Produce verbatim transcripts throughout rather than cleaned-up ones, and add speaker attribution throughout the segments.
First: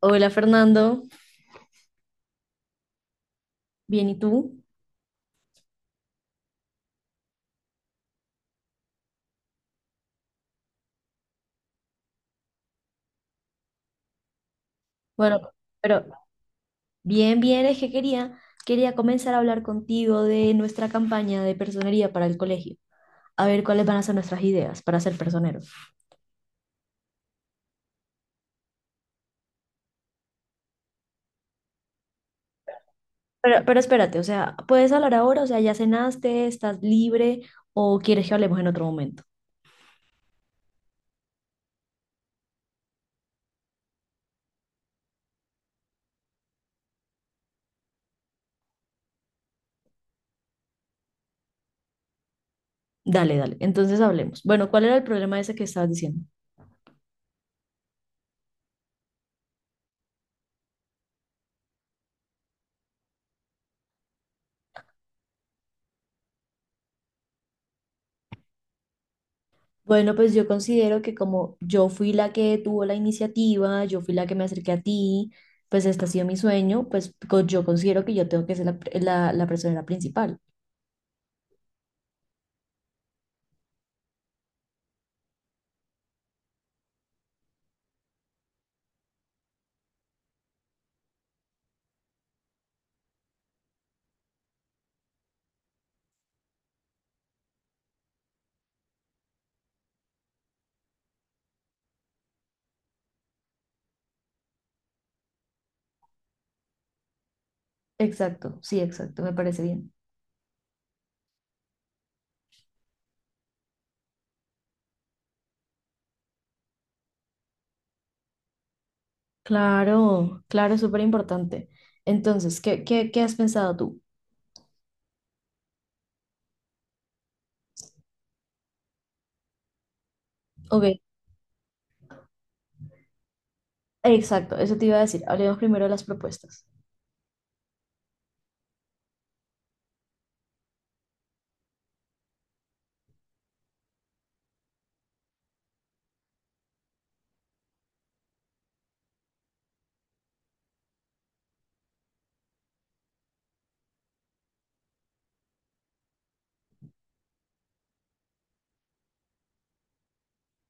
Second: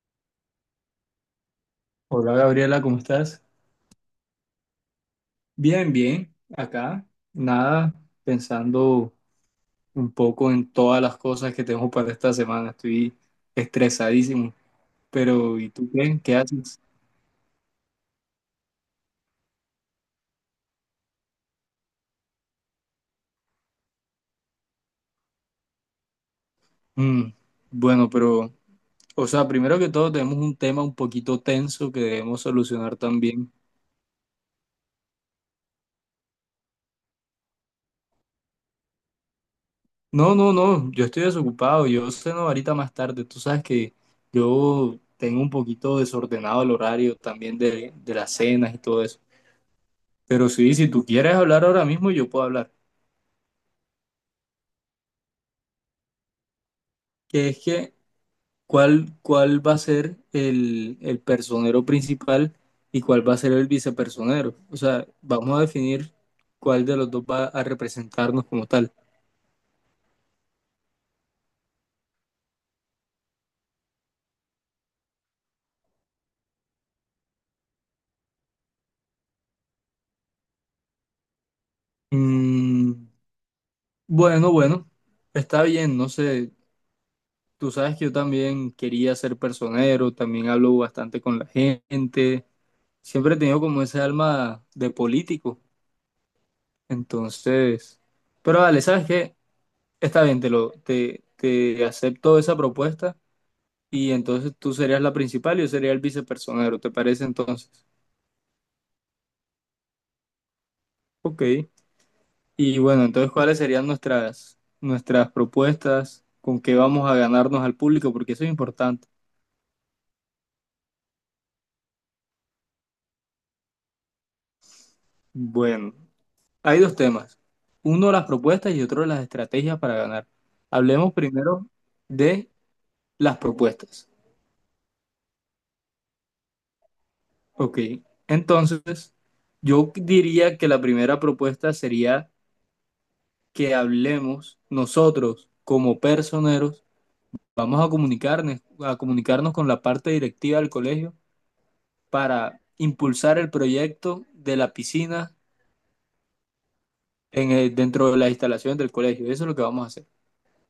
Speaker 1: Hola Fernando,
Speaker 2: Hola Gabriela, ¿cómo estás?
Speaker 1: bien, ¿y tú?
Speaker 2: Bien, bien, acá, nada, pensando un poco en todas las cosas que tengo para esta semana, estoy estresadísimo,
Speaker 1: Bueno,
Speaker 2: pero ¿y tú
Speaker 1: pero
Speaker 2: qué? ¿Qué haces?
Speaker 1: bien, bien, es que quería, quería comenzar a hablar contigo de nuestra campaña de personería para el colegio, a ver cuáles van a ser nuestras ideas para ser personeros.
Speaker 2: Mm, bueno, pero, o sea, primero que todo tenemos un tema un poquito tenso que debemos solucionar también.
Speaker 1: Pero, pero espérate, o sea, ¿puedes hablar ahora? O sea, ¿ya cenaste? ¿Estás libre? ¿O quieres que hablemos en otro momento?
Speaker 2: No, no, no, yo estoy desocupado, yo ceno ahorita más tarde, tú sabes que yo tengo un poquito desordenado el horario también de, de las cenas y todo eso. Pero sí, si tú quieres hablar ahora mismo, yo puedo hablar.
Speaker 1: Dale, dale, entonces hablemos. Bueno, ¿cuál era el problema ese que estabas diciendo?
Speaker 2: Que es que, ¿cuál, cuál va a ser el, el personero principal y cuál va a ser el vicepersonero? O sea, vamos a definir cuál de los dos va a representarnos como tal.
Speaker 1: Bueno, pues yo considero que como yo fui la que tuvo la iniciativa, yo fui la que me acerqué a ti, pues este ha sido mi sueño, pues co- yo considero que yo tengo que ser la, la, la persona principal.
Speaker 2: Mm, bueno, bueno, está bien, no sé. Tú sabes que yo también quería ser personero, también hablo bastante con la gente. Siempre he tenido como ese alma de político. Entonces, pero vale, ¿sabes qué? Está bien, te lo, te, te acepto esa propuesta y entonces tú serías la principal y yo sería el vicepersonero, ¿te parece entonces?
Speaker 1: Exacto, sí, exacto, me parece bien.
Speaker 2: Ok. Y bueno, entonces, ¿cuáles serían nuestras, nuestras propuestas? ¿Con qué vamos a ganarnos al público? Porque eso es importante.
Speaker 1: Claro, claro, es súper importante. Entonces, ¿qué, qué, qué has pensado tú?
Speaker 2: Bueno, hay dos temas. Uno, las propuestas y otro, las estrategias para ganar.
Speaker 1: Ok,
Speaker 2: Hablemos primero de las propuestas.
Speaker 1: exacto, eso te iba a decir. Hablemos primero de las propuestas.
Speaker 2: Ok. Entonces, yo diría que la primera propuesta sería que hablemos nosotros como personeros, vamos a comunicarnos, a comunicarnos con la parte directiva del colegio para impulsar el proyecto de la piscina en el- dentro de las instalaciones del colegio. Eso es lo que vamos a hacer.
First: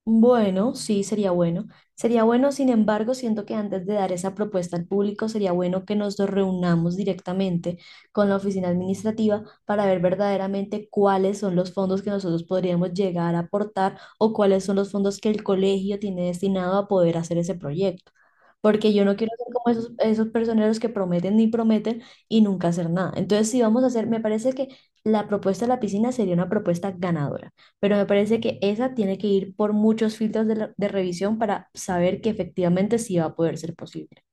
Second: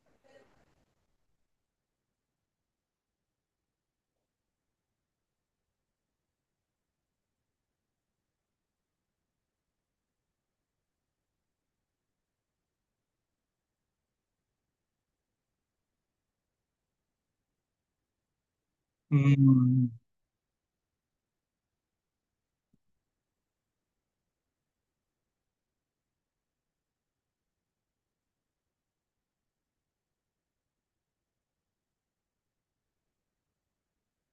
Speaker 1: Bueno, sí, sería bueno. Sería bueno, sin embargo, siento que antes de dar esa propuesta al público, sería bueno que nos reunamos directamente con la oficina administrativa para ver verdaderamente cuáles son los fondos que nosotros podríamos llegar a aportar o cuáles son los fondos que el colegio tiene destinado a poder hacer ese proyecto. Porque yo no quiero ser como
Speaker 2: Mm,
Speaker 1: esos, esos personeros que prometen ni prometen y nunca hacer nada. Entonces, si vamos a hacer, me parece que la propuesta de la piscina sería una propuesta ganadora, pero me parece que esa tiene que ir por muchos filtros de, la- de revisión para saber que efectivamente sí va a poder ser posible.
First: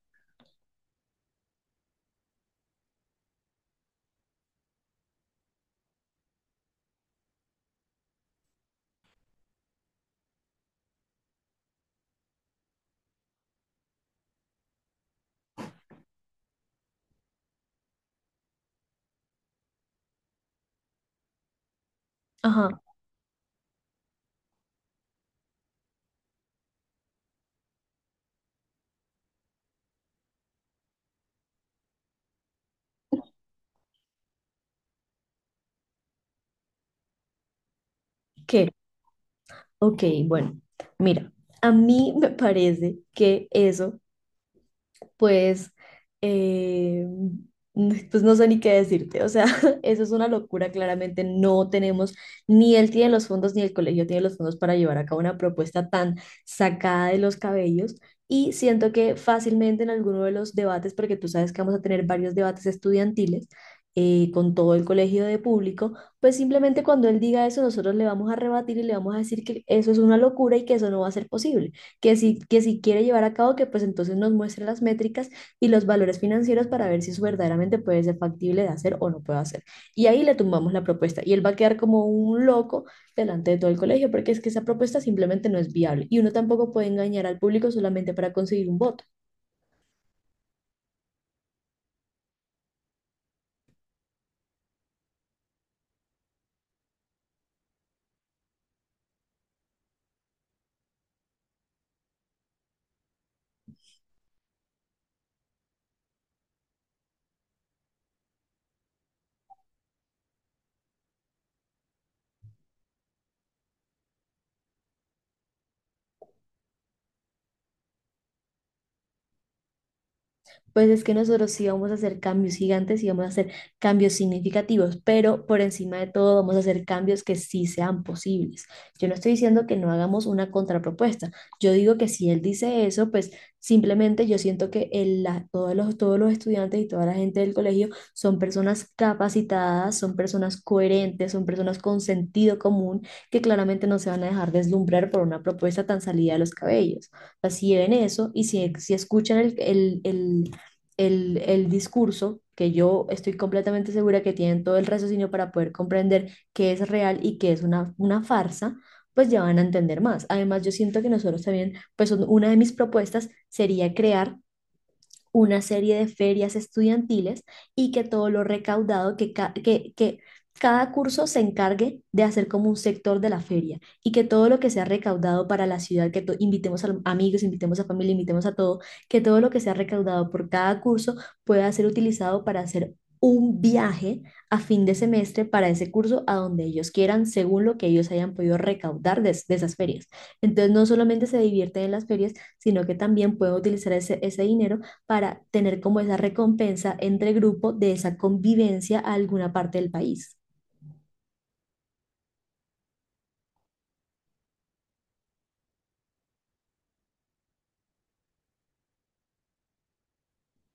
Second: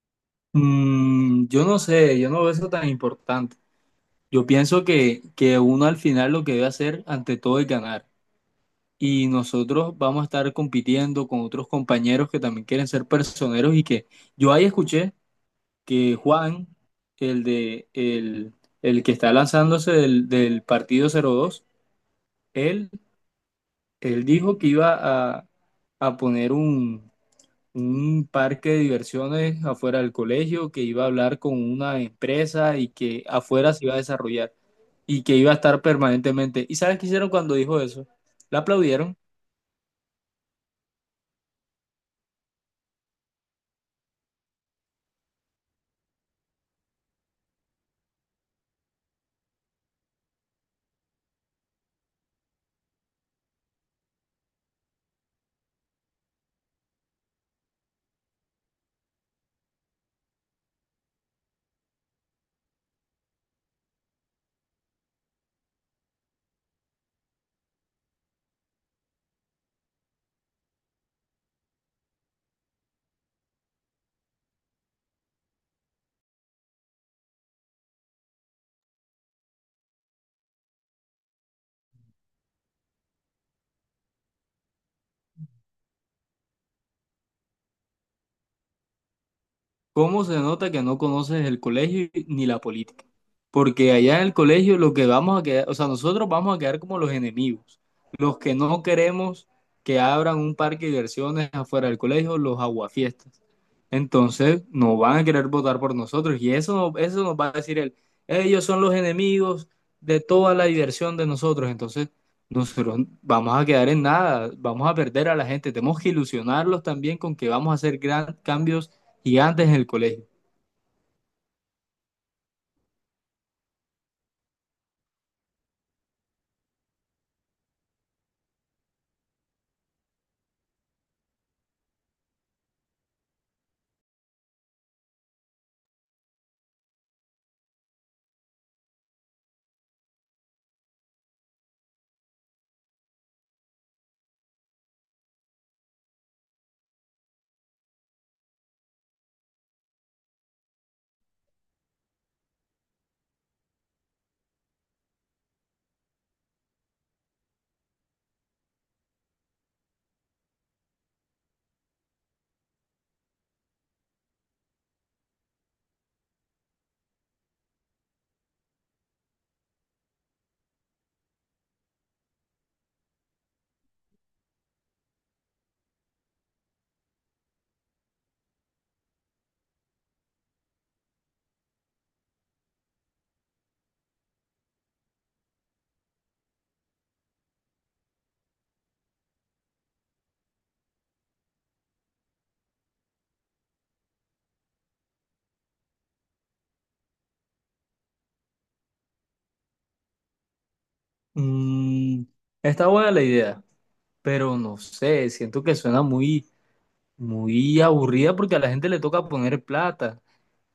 Speaker 2: mm, yo no sé, yo no veo eso tan importante. Yo pienso que, que uno al final lo que debe hacer ante todo es ganar. Y nosotros vamos a estar compitiendo con otros compañeros que también quieren ser personeros y que yo ahí escuché que Juan, el de el, el que está lanzándose del, del partido cero dos,
Speaker 1: Ajá,
Speaker 2: él, él dijo que iba a, a poner un, un parque de diversiones afuera del colegio, que iba a hablar con una empresa y que afuera se iba a desarrollar y que iba a estar permanentemente. ¿Y sabes qué hicieron cuando dijo eso? La
Speaker 1: ¿qué?
Speaker 2: aplaudieron.
Speaker 1: Ok, bueno, mira, a mí me parece que eso pues, eh, pues no sé ni qué decirte. O sea, eso es una locura. Claramente no tenemos, ni él tiene los fondos, ni el colegio tiene los fondos para llevar a cabo una propuesta tan sacada de los cabellos. Y siento que fácilmente en alguno de los debates, porque tú sabes que vamos a tener varios debates estudiantiles eh, con todo el colegio de público, pues simplemente cuando él diga eso, nosotros le vamos a rebatir y le vamos a decir que eso es una locura y que eso no va a ser posible, que si, que si quiere llevar a cabo, que pues entonces nos muestre las métricas y los valores financieros para ver si eso verdaderamente puede ser factible de hacer o no puede hacer. Y ahí le tumbamos la propuesta y él va a quedar como un loco delante de todo el colegio, porque es que esa propuesta simplemente no es viable y uno tampoco puede engañar al público solamente para conseguir un voto.
Speaker 2: ¿Cómo se nota que no conoces el colegio ni la política? Porque allá en el colegio lo que vamos a quedar, o sea, nosotros vamos a quedar como los enemigos, los que no queremos que abran un parque de diversiones afuera del colegio, los aguafiestas. Entonces, no van a querer votar por nosotros y eso, no- eso nos va a decir él, ellos son los enemigos de toda la diversión de nosotros. Entonces, nosotros vamos a quedar en nada, vamos a perder a la gente, tenemos que ilusionarlos también con que vamos a hacer gran, cambios gigantes en el colegio.
Speaker 1: Pues es que nosotros sí vamos a hacer cambios gigantes y vamos a hacer cambios significativos, pero por encima de todo vamos a hacer cambios que sí sean posibles. Yo no estoy diciendo que no hagamos una contrapropuesta. Yo digo que si él dice eso, pues simplemente yo siento que el- la- todos los, todos los estudiantes y toda la gente del colegio son personas capacitadas, son personas coherentes, son personas con sentido común que claramente no se van a dejar deslumbrar por una propuesta tan salida de los cabellos. Así sea, si ven eso y si, si escuchan el, el, el- el, el discurso, que yo estoy completamente segura que tienen todo el raciocinio para poder comprender qué es real y qué es una, una farsa, pues ya van a entender más. Además, yo siento que nosotros también, pues un- una de mis propuestas sería crear una serie de ferias estudiantiles y que todo lo recaudado, que, ca- que, que cada curso se encargue de hacer como un sector de la feria y que todo lo que sea recaudado para la ciudad, que to- invitemos a amigos, invitemos a familia, invitemos a todo, que todo lo que sea recaudado por cada curso pueda ser utilizado para hacer un viaje a fin de semestre para ese curso a donde ellos quieran, según lo que ellos hayan podido recaudar de, de esas ferias. Entonces, no solamente se divierten en las ferias, sino que también pueden utilizar ese, ese dinero para tener como esa recompensa entre grupo de esa convivencia a alguna parte del país.
Speaker 2: Mm, está buena la idea, pero no sé, siento que suena muy, muy aburrida porque a la gente le toca poner plata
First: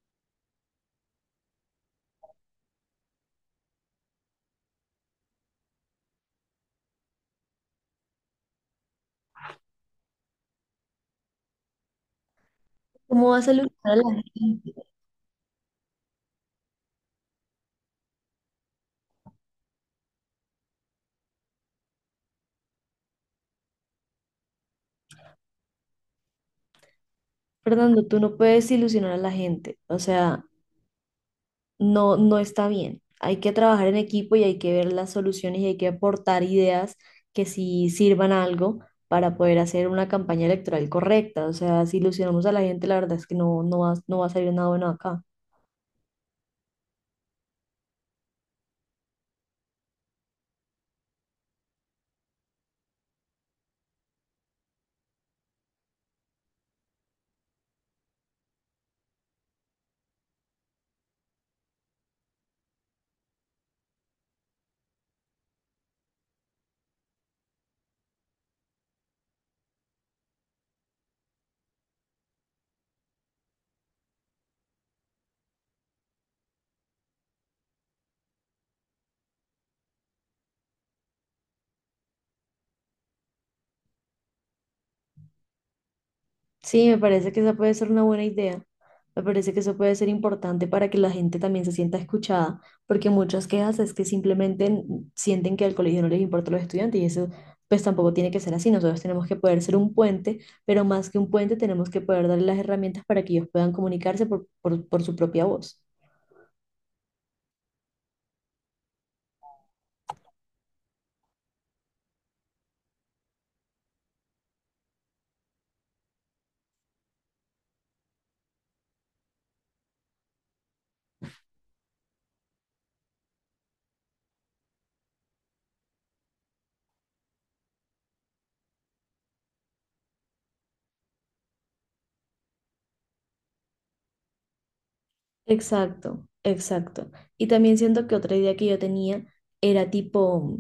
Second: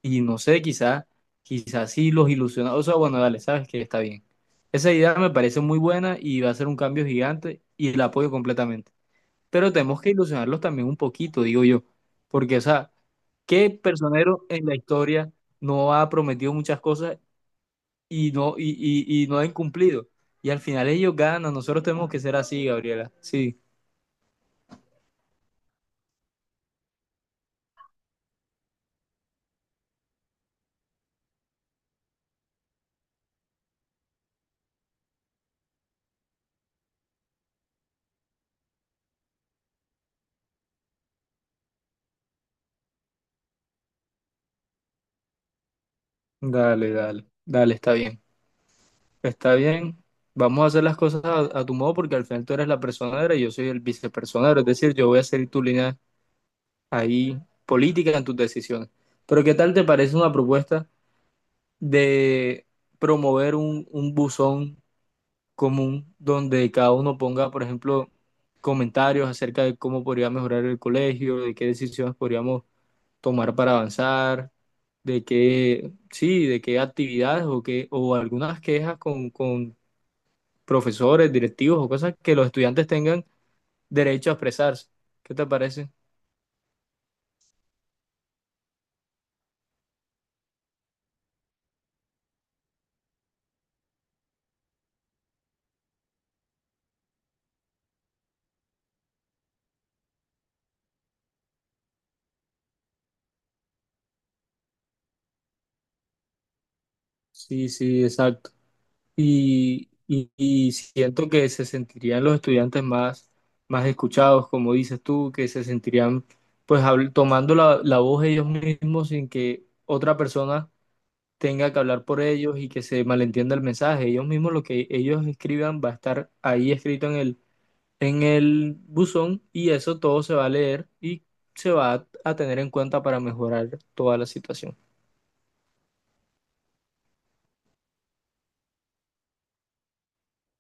Speaker 2: y no sé, quizás, quizás sí los ilusiona. O sea, bueno, dale, sabes que está bien. Esa idea me parece muy buena y va a ser un cambio gigante y la apoyo completamente. Pero tenemos que ilusionarlos también un poquito, digo yo, porque, o sea,
Speaker 1: ¿Cómo vas a
Speaker 2: ¿qué
Speaker 1: ilusionar a la
Speaker 2: personero en
Speaker 1: gente?
Speaker 2: la historia no ha prometido muchas cosas y no, y, y, y no han cumplido? Y al final ellos ganan, nosotros tenemos que ser así, Gabriela. Sí,
Speaker 1: Fernando, tú no puedes ilusionar a la gente. O sea, no, no está bien. Hay que trabajar en equipo y hay que ver las soluciones y hay que aportar ideas que sí sirvan a algo para poder hacer una campaña electoral correcta. O sea, si ilusionamos a la gente, la verdad es que no, no va, no va a salir nada bueno acá.
Speaker 2: dale, dale, dale, está bien. Está bien, vamos a hacer las cosas a, a tu modo porque al final tú eres la personera y yo soy el vicepersonero, es decir, yo voy a seguir tu línea ahí política en tus decisiones. Pero ¿qué tal te parece una propuesta de promover un, un buzón común donde cada uno ponga, por ejemplo, comentarios acerca de cómo podría mejorar el colegio, de qué decisiones podríamos tomar para avanzar, de qué, sí, de qué actividades o qué, o algunas quejas con, con profesores, directivos o cosas que los estudiantes tengan derecho a expresarse. ¿Qué te parece?
Speaker 1: Sí, me parece que esa puede ser una buena idea. Me parece que eso puede ser importante para que la gente también se sienta escuchada, porque muchas quejas es que simplemente n- sienten que al colegio no les importa los estudiantes y eso pues tampoco tiene que ser así. Nosotros tenemos que poder ser un puente, pero más que un puente tenemos que poder darle las herramientas para que ellos puedan comunicarse por, por, por su propia voz.
Speaker 2: Sí, sí, exacto. Y, y- y siento que se sentirían los estudiantes más, más escuchados, como dices tú, que se sentirían pues habl- tomando la, la voz ellos mismos sin que otra persona tenga que hablar por ellos y que se malentienda el mensaje. Ellos mismos lo que ellos escriban va a estar ahí escrito en el, en el buzón y eso todo se va a leer y se va a, a tener en cuenta para mejorar toda la situación.
Speaker 1: Exacto, exacto. Y también siento que otra idea que yo tenía era tipo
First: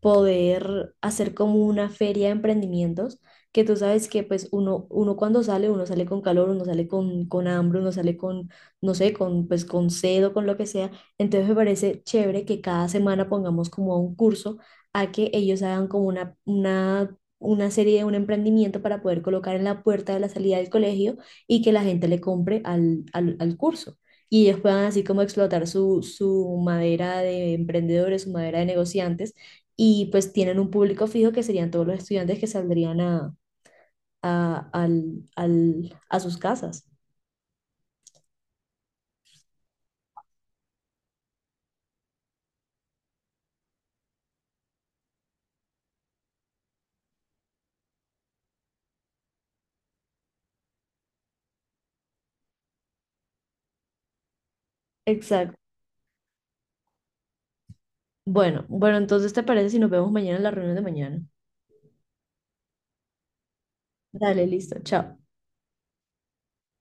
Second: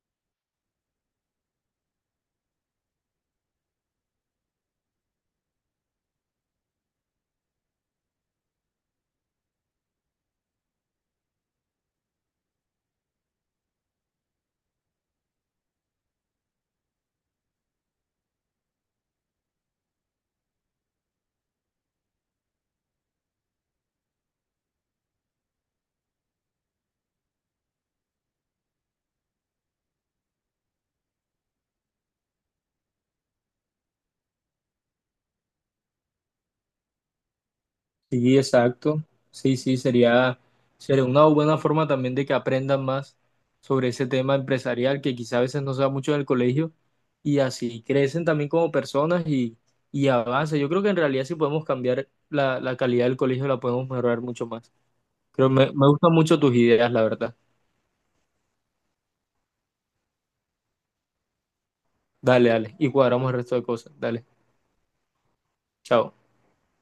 Speaker 1: poder hacer como una feria de emprendimientos, que tú sabes que pues uno, uno cuando sale, uno sale con calor, uno sale con, con hambre, uno sale con, no sé, con pues con sed o con lo que sea. Entonces me parece chévere que cada semana pongamos como un curso a que ellos hagan como una, una, una serie de un emprendimiento para poder colocar en la puerta de la salida del colegio y que la gente le compre al, al, al curso. Y ellos puedan así como explotar su, su madera de emprendedores, su madera de negociantes y pues tienen un público fijo que serían todos los estudiantes que saldrían a, a, al- al- a sus casas.
Speaker 2: Sí, exacto. Sí, sí, sería, sería una buena forma también de que aprendan más sobre ese tema empresarial que quizá a veces no se da mucho en el colegio y así crecen también como personas y, y avanzan. Yo creo que en realidad si podemos cambiar la, la calidad del colegio, la podemos mejorar mucho más. Pero
Speaker 1: Exacto.
Speaker 2: me, me gustan mucho tus ideas, la verdad.
Speaker 1: Bueno, bueno, entonces, ¿te parece si nos vemos mañana en la reunión de mañana?
Speaker 2: Dale, dale. Y cuadramos el resto de cosas. Dale.
Speaker 1: Dale, listo, chao.
Speaker 2: Chao.